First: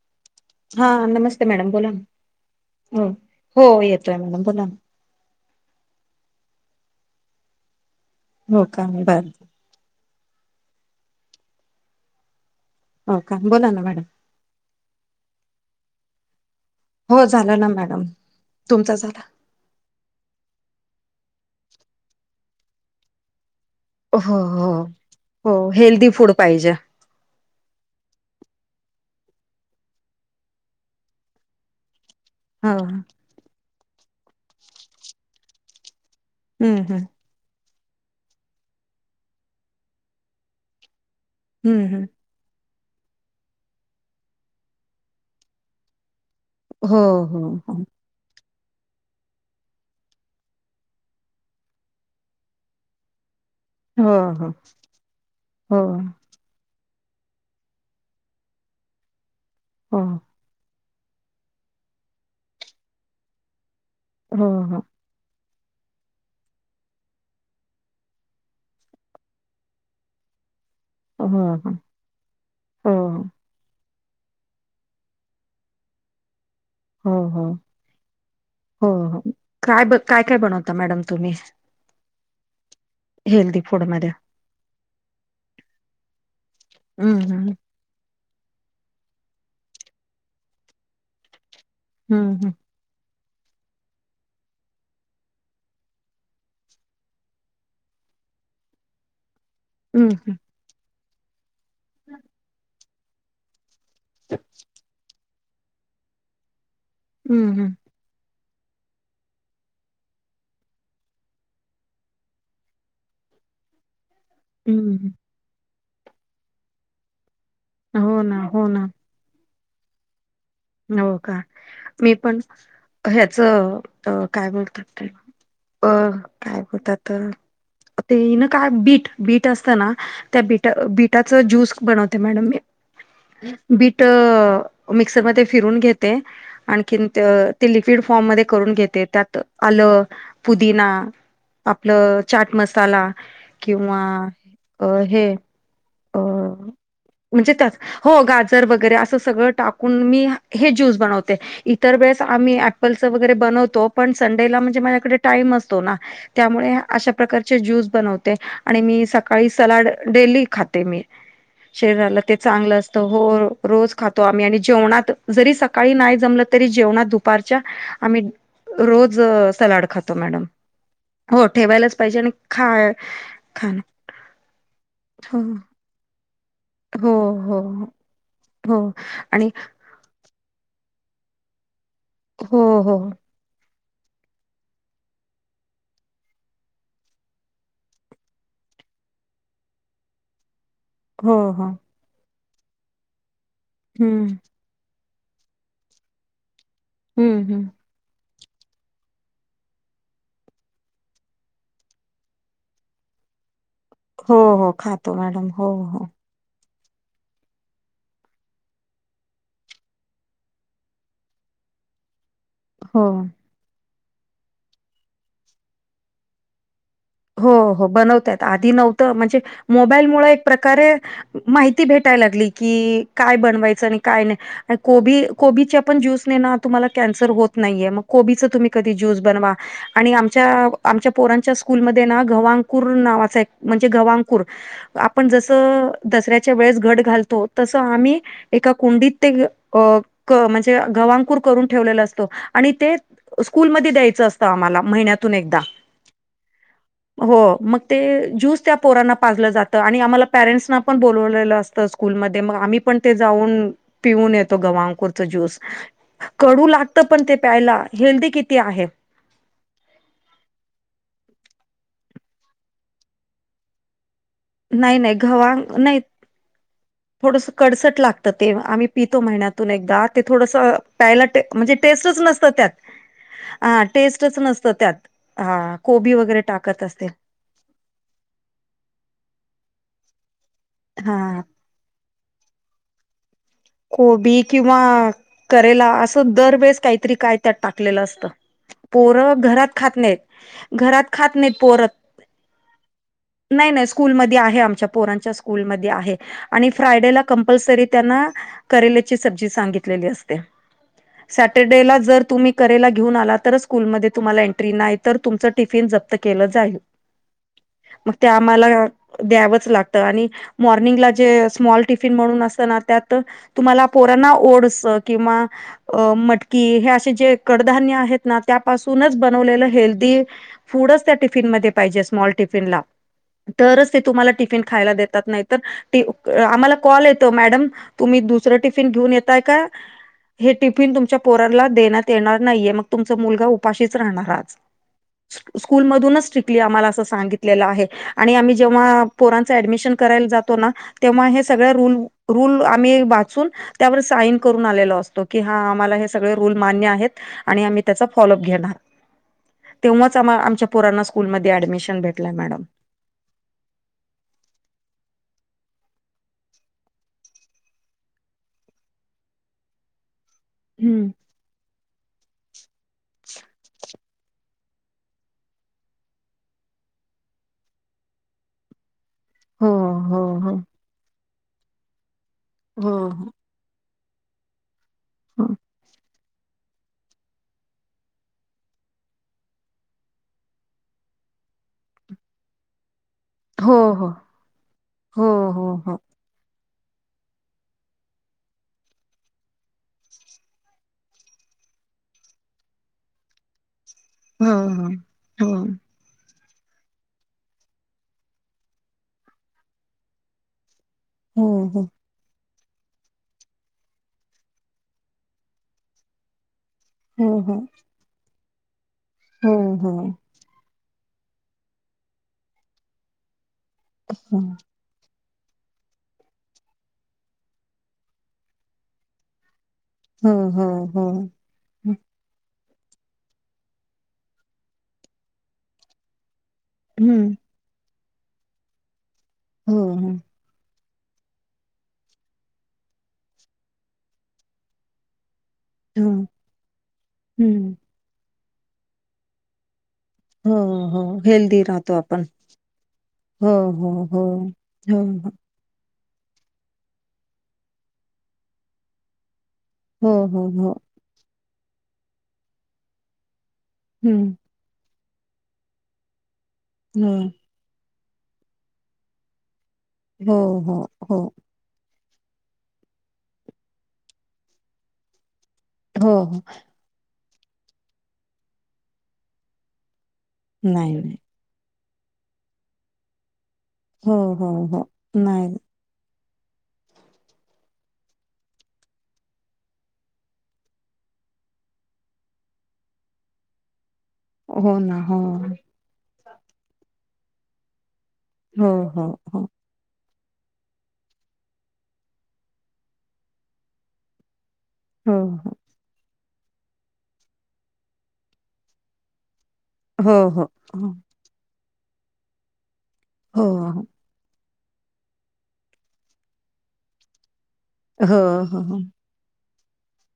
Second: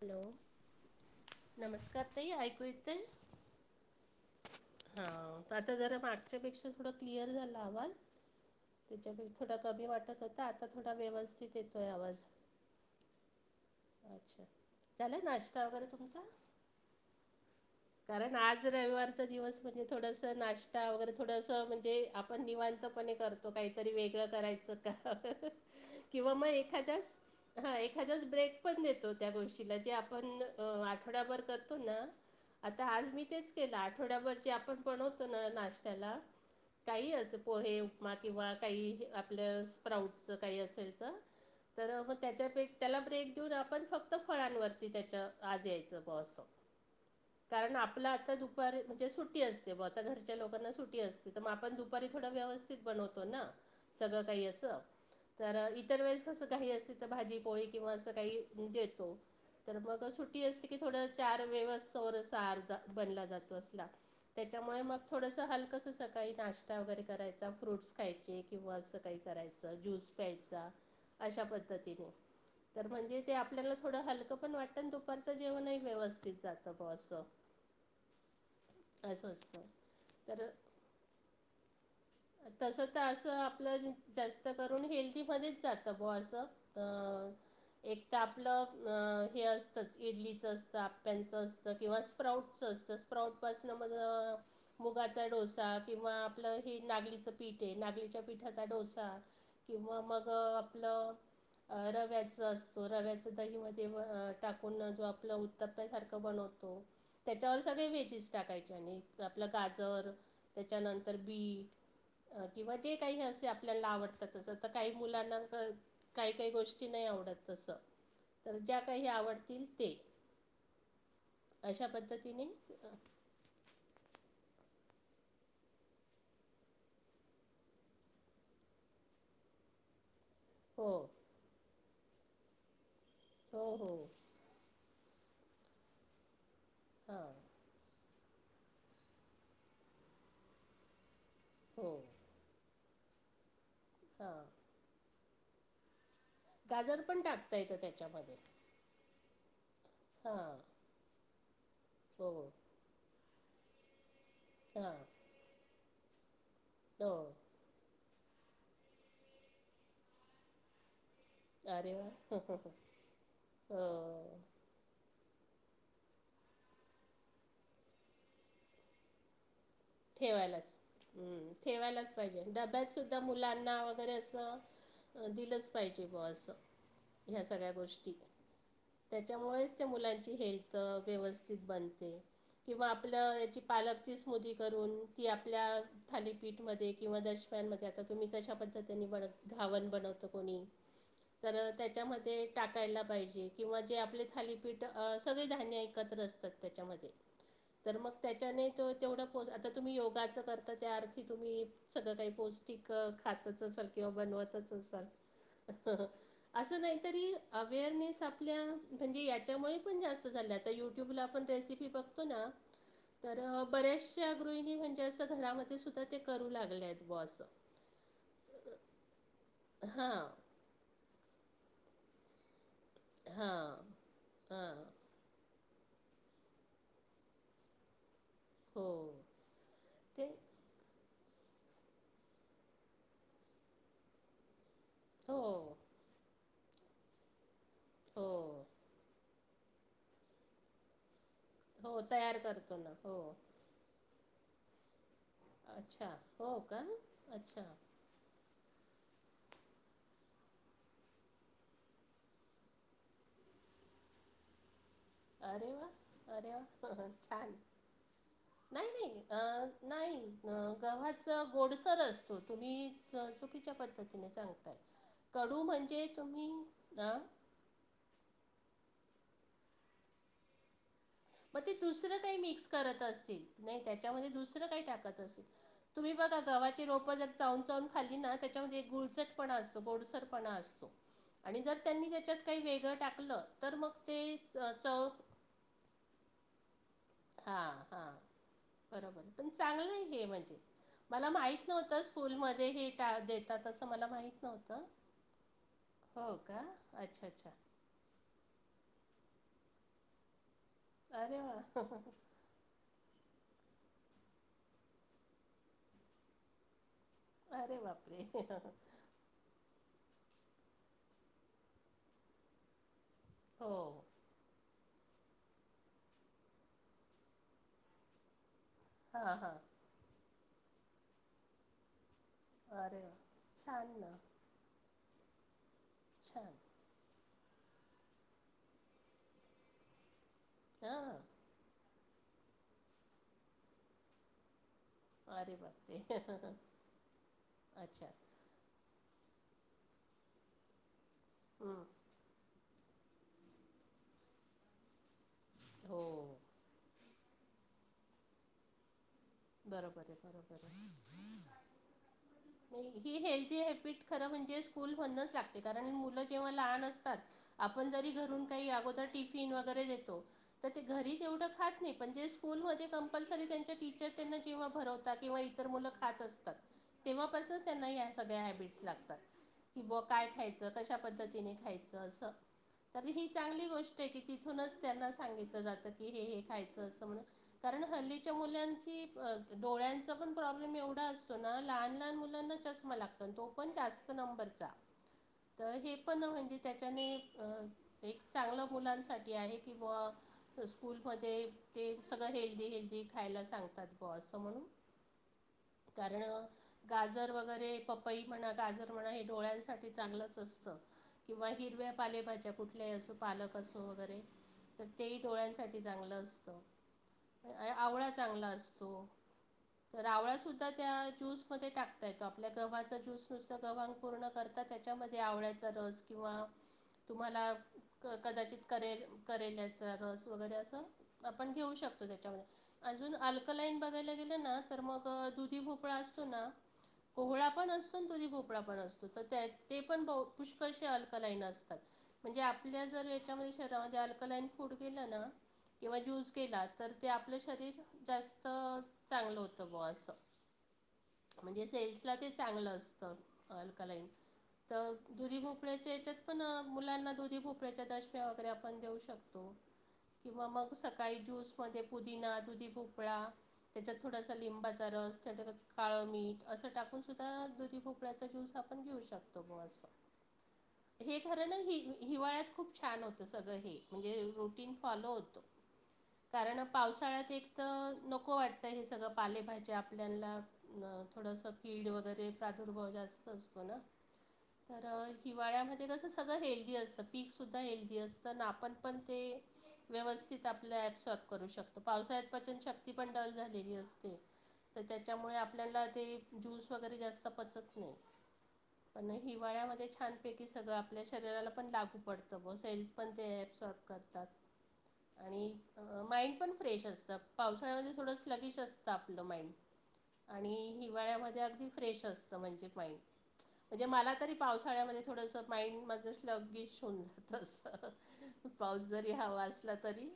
Hello! हा, नमस्ते! Madam बोला ना नमस्कार ताई ऐकू येतंय? हो हो, येतोय मॅडम बोला ना. हा, आता जरा मागच्यापेक्षा थोडा क्लिअर झाला आवाज हो का बरं त्याच्यापेक्षा थोडा कमी वाटत होता, आता थोडा व्यवस्थित येतोय आवाज. हो का, बोला ना मॅडम. अच्छा! झालाय नाश्ता वगैरे तुमचा? हो झालं ना मॅडम कारण, आज तुमचा झाला रविवारचा दिवस म्हणजे थोडसं नाश्ता वगैरे थोडंसं म्हणजे आपण निवांतपणे करतो. त काहीतरी हो वेगळं हो करायचं काय, हो हेल्दी फूड किंवा मग पाहिजे एखाद्यास हा एखादाच ब्रेक पण देतो, त्या गोष्टीला जे आपण आठवड्याभर करतो ना. हो आता आज मी तेच केलं, आठवड्या बरं जे आपण बनवतो ना नाश्त्याला हम्म हम्म काही असं पोहे, उपमा किंवा काही आपल्या स्प्राऊटचं काही असेल तर हम्म तर हम्म मग त्याच्यापे त्याला ब्रेक देऊन, आपण फक्त फळांवरती त्याच्या आज यायचं ब असं. हो हो हो. आपला आता दुपारी म्हजे सुट्टी सुटी असते, ब आता घरच्या लोकांना सुटी असते तर मग आपण दुपारी थोड व्यवस्थित बनवतो ना. हो सगळं काही हो असं तर इतर तसं काही असेल तर भाजी, पोळी किंवा अस काही देतो तर हो हो मग सुट्टी अस की थोडं चार वेवस चोरसार बनला जातो असला हो हो त्याच्यामुळे मग थोडंसं हलकंसं सकाळी नाश्ता वगैरे करायचा फ्रूट्स खायचे किंवा असं काही करायचं ज्यूस घ्यायचा हो अशा हो पद्धतीने तर हो म्हणजे ते आपल्याला थोडं हलकं पण वाटतं आणि दुपारचं जेवणही व्यवस्थित जातं बा हो अस. हो हो असतं काय ब काय काय तर बनवता मॅडम तुम्ही? तसं तर असं हेल्दी फूड आपलं मध्ये जास्त करून हेल्दीमध्येच जातं ब असं. हम्म तर हम्म एक तर आपलं हे असतंच इडलीचं असतं आप्यांचं असतं. किंवा हम्म स्प्राऊटचं असतं स्प्राऊटपासनं मग मुगाचा डोसा किंवा आपलं हे नागलीचं पीठ आहे नागलीच्या पीठाचा डोसा किंवा हम्म मग आपलं रव्याचं असत. तो रव्याच दही मध्ये टाकून जो आपला उत्तप्प्यासारखं बनवतो. हम्म हम्म त्याच्यावर सगळे व्हेजेस टाकायचे आणि आपलं गाजर त्याच्यानंतर बीट किंवा जे काही असे आपल्याला आवडत. आता तसं तर काही हम्म मुलांना काही, काही गोष्टी नाही आवडत. तस हम्म हो ना तर हो ज्या ना काही आवडतील ते हो का अशा मी पण पद्धतीने अ, ह्याचं काय बोलतात ते अ काय होतात. ते ना काय बीट, बीट असतं ना त्या बीट हो बिटाच जुस बणवते मॅडम मी हो हो बिट असं मिक्सर मध्ये फिरून घेते आणखीन हां ते लिक्विड फॉर्म मध्ये करून घेते त्यात आल, पुदिना हो आपलं चाट मसाला किंवा हां अ हे अ गाजर पण म्हणजे टाकता त्यात येतं हो त्याच्यामध्ये गाजर वगैरे असं सगळं टाकु मी हां हे ज्यूस बनवते इतर वेळेस हो आम्ही ऑप्पलच वगैरे बनवतो. पण संडेला म्हणजे हां माझ्याकडे टाईम असतो ना त्यामुळे अशा हो प्रका ज्यूस बनते आणि मी सकाळी सलाड डेली खाते मी. अरे वा शरीराला ते चांगलं असत हो हो रोज खातो आम्ही आणि जेवणात जरी सकाळी नाही जमलं तरी जेवणात दुपारच्या आम्ही रोज सलाड खातो मॅडम. ठेवायलाच. हो हम्म ठेवायलाच आणि पाहिजे खा डब्यात सुद्धा खाण मुलांना वगैरे असं हो दिलंच पाहिजेबो अस हो हो ह्यासगळ्या गोष्टी हो आणि त्याच्यामुळेच मुलांची हेल्थ व्यवस्थित बणते हो किंवा हो आपल्या पालकची करून ती आपल्या थालीपीठमध्ये किंवा दशम्या मध्ये आता तुम्ही कशा पद्धतीने बन घावण बनवत कोणी हो तर हो त्याच्यामध्ये टाकायला पाहिजे किंवा जे आपले हम्म थाली पीठ सगळे धान्य एकत्र असतात त्याच्यामध्ये हम्म हम्म. तर मग त्याच्याने तो तेवढं आता तुम्ही योगाचं करता त्या अर्थी तुम्ही सगळं काही पौष्टिक खाताचं स किंवा हो हो बनवतच असाल. खातो मॅडम हो हो. असं नाहीतरी अवेअरनेस आपल्या म्हणजे याच्यामुळे पण जास्त झाल्या आता यूट्यूबला आपण रेसिपी फपक्त ना [unintelligible] हो. तर बऱ्याचश्या गृहिणी म्हणजे असं घरामध्ये सुद्धा ते करू लागल्यात हो हो बनवताय आधी नव्हतं म्हणजे मोबाईल हां मुळ एक प्र कार माहिती भेटाय लागली की काय हां बनवायच आणि काय नाही हां कोबी कोबीचा पण ज्यूस नेण तुम्हाला कॅन्सर होत नाहीये मग कोबीच खुप तुम्ही हो कधी ज्युस बनवा आणि ते आमच्या आमच्या पोरांच्या कूलमध्ये ना गव्हा अंकूर नावाच म्हणजे गव्हा अंकूर आपण हो जसं दसऱ्याच्या वेळेस घट घालतो तसं आम्ही हो एका कुंडीत ते म्हणजे गव्हा अंकूर करून हो ठेवलेला असतो तयार आणि करतो ना ते हो स्कूलमध्ये द्यायचं असतं आम्हाला महिन्यातून एकदा. अच्छा हो का हो अच्छा मग ते ज्यूस त्या पोरांना पाजलं जातं आणि आम्हाला पेरेंट्सना पण बोलवलेलं असतं. स्कूल मध्ये मग आम्ही पण ते जाऊन पिऊन येतो गवांकूर. तो ज्यूस अरे वा अरे कडू लागत वा पण ते प्यायला हेल्दी किती आहे. ह ह [unintelligible] नाही गव्हाचं गोडसर असतो तुम्ही च चुकीच्या पद्धतीने सांगा. नाही नाही गव्हा कडू नाही म्हणजे तुम्ही ह. थोडंसं कडसट लागत ते आम्ही पितो महिन्यातून एकदा ते थोडस. पला मग ते म्हणजे दुसरं टेस्टच काही नसत मिक्स त्यात करत असतील हा नाही त्याच्यामध्ये टेस्टच दुसरं नसतं काही त्यात टाकत असतील हा. कोबी वगैरे टाकत असते. चाऊन चावून खाली ना त्याच्यामध्ये एक गुळझटपणा असतो गोडसरपणा असतो. हा. आणि जर त्यांनी त्याच्यात काही वेगळं टाकलं तर मग ते च चव. केला असं दरवेेळेस काहीतरी काय त्यात हां टाकलेलं हां असतं. बरोबर पोरं पण घरात चांगलं खात आहे हे म्हणजे नाहीत घरात मला खात नाहीत माहीत पोरत. नव्हतं स्कूलमध्ये हे टा देतात नाही असं नाही मला स्कूलमध्ये माहीत आहे नव्हतं आमच्या पोरांच्या स्कूलमध्ये आहे हो का आणि फ्रायडेला अच्छा अच्छा कंपल्सरी. त. घे अरे वा आला तुम एंट नाही तर तुमचफन ज के जाई. अरे मग बापरे ते आम्हाला. द्यावच लागत आणि मॉर्निंगला जे स्मॉल टिफिन म्हणून असत ना त्यात. हो तुम्हाला पोरना ओड्स किंवा मटकी हे असे जे कडधान्य आहेत. त्यापूनच बन हां हां हेल् फूड त्या टिफिन मजे स्म. अरे वा तर छान ना तुम्हाला टफ खायेतात छान आम. कॉल य मॅडम तुम्ही दुसर टिफिन घेऊन यताय का. हे टिफिन तुमच्या हां पोररला देण्यात येणार नाहीये मग तुमचा मुलगा उपाशीच राहणारज. अरे बापरे स्कूलमधूनच स्ट्रिकली आम्हाला असं सांगितलेलं आहे अच्छा आणि आम्ही जेव्हा. ोरां ऍडमिशन करायला जातो ना तेव्हा हे सगळ र हं. रल आम्ही. हो [unintelligible] मान्य आहेत आणि आम्ही त्याचा फॉलोअप घेणार आह. बरोबर आहे तेव्हाच आम्हा बरोबर आमच्या आहे पुराना स्कूलमध्ये ऍडमिशन भेटलाय मॅडम. नाही ही हेल्दीी हॅबिट खरं म्हणजे स्कूल बनणच लागते कारण मुलं जेव्हा लहान असतात. आपण जरी घरून काही अगोदर टिफिन वगैरे देतो. तर ते हम्म घरी तेवढं खात नाही पण जे स्कूलमध्ये कंपल्सरी त्यांच्या टीचर. त्यांना जेव्हा भरवतात किंवा इतर मुलं खात असतात. तेव्हापासूनच त्यांना या सगळ्या हॅबिट्स लागतात. हो कि ब हो काय हो खायचं कशा पद्धतीने खायचं अस हो तर ही चांगली गोष्ट. की तिथूनच त्यांना सांगितलं जातं की हे खायचं असं म्हण. कारण हल्लीच्या मुलांची. डोळ्यांचा पण प्रॉब्लेम एवढा असतो ना लहान लहान मुलांना चष्मा लागतो. तो पण हो हो जास्त नंबरचा हो त हो हे हो पण म्हणजे.. त्याच्याने एक चांगलं मुलांसाठी आहे कि बुवा.. त स्कूलमध्ये ते सगळं हेल्दी हेल्दी खायला सांगतात.. बस हा म्हणू हा हो कारण.. गाजर वगैरे पपई म्हणा गाजर म्हणा हे डोळ्यांसाठी चांगलंच असतं.. किंवा हो हो हिरव्या पालेभाज्या कुठल्याही असो पालक असो वगैरे.. तर तेही डोळ्यांसाठी चांगलं असतं.. हो हो आवळा चांगला असतो हो हो तर आवळा सुद्ध.. त्या ज्यूस मध्ये टाकता येतो आपल्या गव्हाचा ज्यूस नुसतं गव्हाकुर्ण करता.. त्याच्यामध्ये आवळ्याचा रस किंवा तुम्हाला कदाचित करेल.. करेल्याचा रस हो वगैरे हो असं हो हो आपण घेऊ शकतो त्याच्यामध्ये अजून अल. ईन बघायला गेलं ना तर मग दुधी भोकळा असतो ना हम्म कोहळा पण अस. भोपळा पणतो तर त्या ते हो पण हो पुष्क. न असतात म्हणजे आपल्या जर याच्यामध्ये शहरामध्ये अलकलाईन फुट गेलं ना किंवा हो, ज्यूस केला तर ते आपलं हं. शरीर जास्त चांगलं होतं ब असं. हो, हो. हेल्दी म्हणजे राहतो सेल्सला आपण. ते चांगलं असतं हो, हो, अल्कालाईन हो. तर हो, हो. दुधी भोपळ्याच्या हे च्यात. ना मुलांना दुधी भोपळ्याच्या दशम्या वगैरे आपण देऊ शकतो हो, हो, किंवा मग हो. स. काही ज्यूसमध्ये पुदिना दुधी भोपळा त्याच्यात थोडासा हं. लिंबाचा रस [unintelligible] काळं मीठ असं हो, टाकूनसुद्धा दुधी भोपळ्याचा ज्यूस आपण घेऊ शकतो ग असं. हो, हो, हे हो. खरं ना ही. हिवाळ्यात खूप छान होतं सगळं हे म्हणजे रुटीन फॉलो होतं हो, हो. कारण. पावसाळ्यात एक तर नको वाटतं हे सगळं पालेभाज्या आपल्याला नाही, नाही. थोडंसं कीड वगैरे प्रादुर्भाव जास्त असतो ना हो, हो, तर हो. नाही. हिवाळ्यामध्ये. ते कस सगळं हेल्दी असतं पीक सुद्धा हेल्दी असतं ना आपण पण ते. व्यवस्थित आपलं ऍप साफ करू शकतो पावसाळ्यात पचन शक्ती पण डल झालेली असते. हो तर ना. हो. त्याच्यामुळे आपल्याला ते ज्यूस वगैरे जास्त पचत नाही. हो, हो, पण हो. हिवाळ्यामध्ये छान. पैकी सगळं आपल्या शरीराला पण लागू पडतं बस हेल्थ पण ते सॉर्ब करतात. हो, आणि हो. माइंड पण फ्रेश असतं पावसाळ्यामध्ये थोडंस लगीश असतं आपलं माइंड. हो, हो. आणि हो, हिवाळ्यामध्ये अगदी फ्रेश असतं म्हणजे माइंड. हो, म्हणजे हो. माला तरी पावसाळ्यामध्ये थोडंसं माइंड माझ लगीश होऊन जात अस. हो, हो, पाऊस हो. जरी हवा असला तरी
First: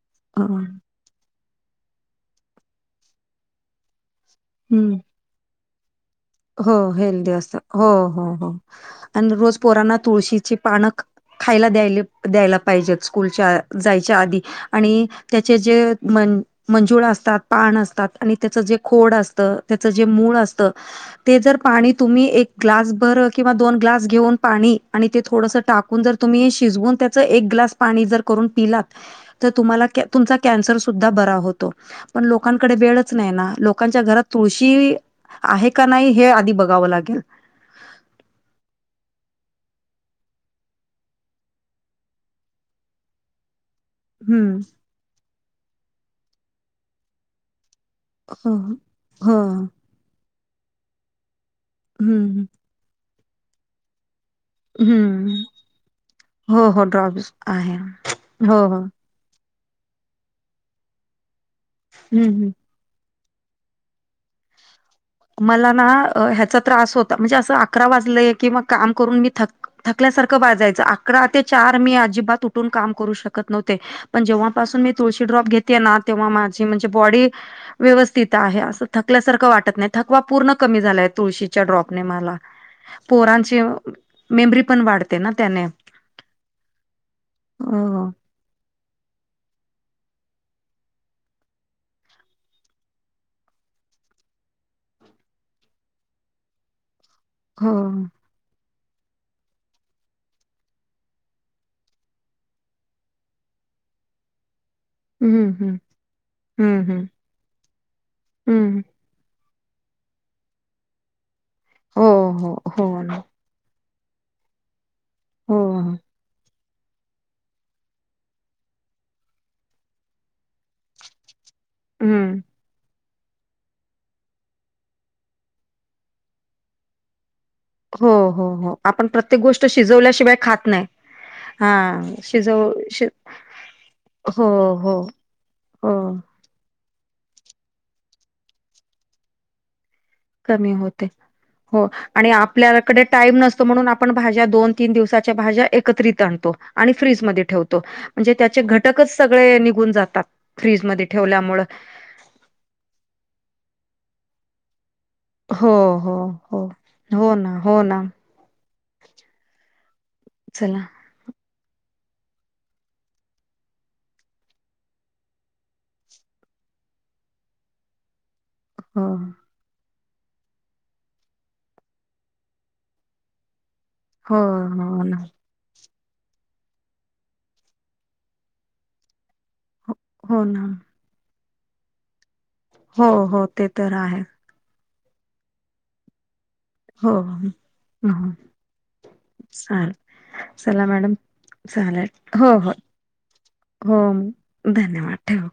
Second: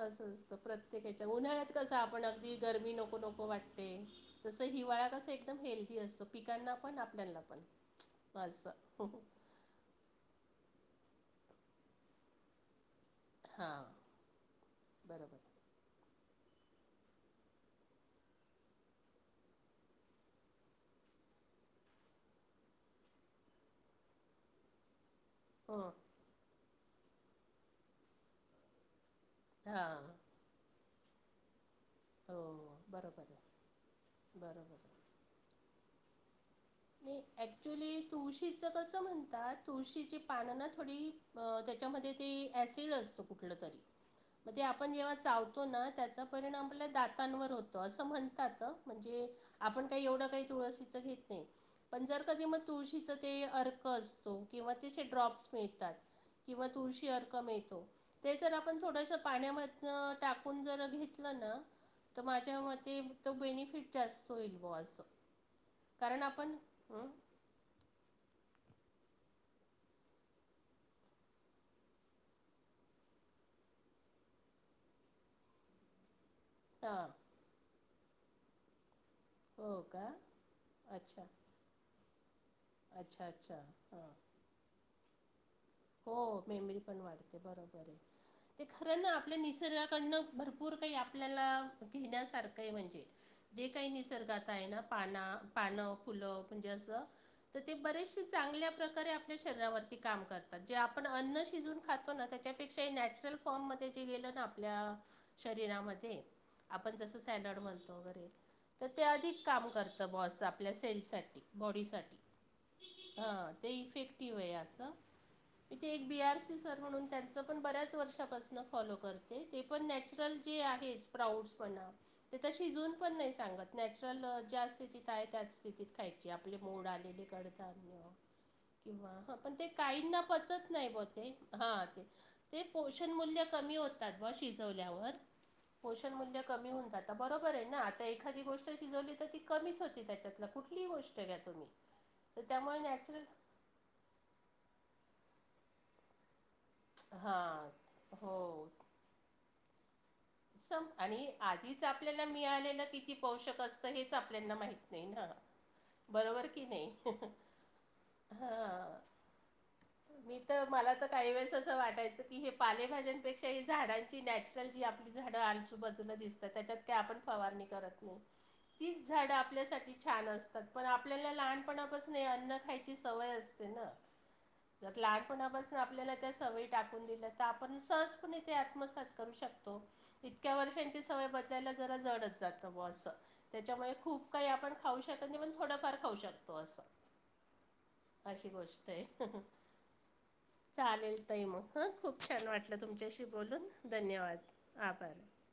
असं असत हो. प्रत्य. ते तेच्या उन्हाळ्यात कसं आपण अगदी गरमी नको नको वाटते. तसं हं. हिवाळा कसं एकदम हेल्दी असतं. हो हेल्थी असत हो हो असं. आणि रोज. पोराना तुळशीची पानं खायला द्याय द्यायला पाहिजेच. स्कूलच्या हां जायच्या आधी आणि बरोबर त्याचे जे म. मंजुळा असतात, पान असतात, आणि त्याच जे खोड असत त्याच जे मूळ असत. ते जर पाणी तुम्ही एक ग्लासभर किंवा दोन ग्लास घेऊन पाणी आणि ते थोडंसं हं टाकून जर. तुम्ही शिजवून त्याच एक ग्लास पाणी जर करून पिलात तर तुम्हाला त हां तुमचा. कॅन्सर सुद्धा बरा होतो पण हो लोकांकडे वेळच नाही बरोबर आहे ना लोकांच्या घरात बरोबर आहे. तुळशी. आहे का नाही हे आधी बघ. मी एक. ॲक्च्युली तुळशीचं कसं म्हणतात तुळशीची पानं ना थोडी त्याच्यामध्ये. ते ॲसिड असत कुठलं तरी. हम्म मग आपण ते जेव्हा चावतो ना त्याचा परिणाम आपल्या दातांवर होतो. अस हो म्हणतात म्हणजे हो आपण काही एवढं काही तुळशीच घेत नाही पण जर कधी हम्म म. तुळशीचा ते अर्क असतो किंवा तेचे हम्म ड्रॉप्स मिळतात. किंवा हो हो तुळशी ड्रॉब्स अर्क आहे मीळतो ते तर हो आपण हो थोडस पाण्यामध्ये. टाकून जर घेतलं ना तर हम्म हम्म माझ्या म. ते तर बेनिफिट जास्त होईल बोवा आस. मला ना ह्याचा त्रास होता म्हणजे असं अकरा वाजले की मग काम करून मी थक. थकल्यासारखं बाजायचं अकरा ते चार मी अजिबात उठून काम करू शकत नव्हते पण जेव्हापासून मी तुळशी ड्रॉप घेतेणार तेव्हा माझ जे हां. ब व्यवथ आहे अस थल्यासार वाटत हो नाही का? थकवा पूर्ण कमी झालाय अच्छा. तुळशी ड्रॉप मला अच्छा, अच्छा. पोरांची हां. मेमरी पण वाढते ना त्याने हो मेमरी पण वाढते बरोबर हो आहे ते खरं ना आपल्या निसर्गाकडनं भरपूर काही आपल्याला घेण्यासारखं आहे म्हणजे जे काही निसर्गात आहे ना पाना पानं फुलं म्हणजे असं तर हो ते बरेचसे चांगल्या प्रकारे आपल्या शरीरावरती काम करतात. जे आपण अन्न शिजवून खातो ना त्याच्यापेक्षाही नॅचरल फॉर्ममध्ये जे गेलं ना आपल्या. हम्म हम्म शरीरामध्ये हम्म आपण हम्म जस सॅलड म्हणतो वगैरे. हं, ते अधिक काम करतं बॉस आपल्या सेल्ससाठी. हो, बॉडीसाठी हो, हो ना. ते इफेक्टिव आहे असं हो, इथे हो. एक बी आर सी सर म्हणून त्यांचं आपण बऱ्याच वर्षापासून फॉलो करते ते पण नॅचरल जे आहेच प्राऊड्स म्हणा हं. शिजून पण नाही सांगत नॅचरल ज्या स्थितीत आहे त्या स्थितीत खायची आपले मूड आलेले. ड्य हो, हो, हो. किंवा आपण ह प्रत्येक पण ते गोष्ट काही. शिजवल्याशिवाय खात पचत नाही ब ते हा ते हां, ते शिजव शि पोषण मूल्य कमी होतात ब हो, हो, शिजवल्यावर. हो. पोषण मूल्य कमी होऊन जात बरोबर आहे ना आता एखादी गोष्ट शिजवली तर ती कमीच होती त्याच्यात. कमी होते हो आणि तर त्यामुळे आपल्याकडे नॅचरल टाईम नस. म्हणून आपण भाज्या दोन तीन दिवसाच्या भाज्या एकत्रित आणतो. आणि फ्रीजमध्येध्ये हां ठेवतो म्हणजे त्याचे हो घटकच सगळे निघून जातात. सम फ्रीजमध्ये आणि ठेवल्यामुळं. आधीच आपल्याला मिळालेलं किती पोषक असतं हेच आपल्याना माहित नाही ना. हो, हो, बरोबर कि हो. नाही हो ना, हो ना. हा. मी तर चला मला. आता काही वेळेस असं वाटायचं की हे पालेभज्यांपेक्षा ही झाडांची नॅचरल जी आपली झाडंसोबत. दित त्याच्यात का आपण फवारणी करत नाही ती हो, झाड आपल्यासाठी. छान असतात पण आपल्याला लहानपणापासून हे अन्न खायची सवय असते ना. हो, हो त्यातला ना. आहे पणा बस. आपल्याला त्या सवयी टाकून दिल्या तर आपण सहजपणे ते आत्मसात करू शकतो. हो हो इतक्या ना. वर्षांची सवय बयला ज जडच जात हो, हो. ते त्याच्यामुळे तर आहे. खूप काही आपण. खाऊ शकत नाही पण थोडफार खाऊ शकतो असं हो, हो. अशी गोष्ट आहे. हा. चालेल तही मग हं खूप छान हो हो वाटलं तुमच्याशी बोलून हो धन्यवाद धन्यवाद आभार. ठेव.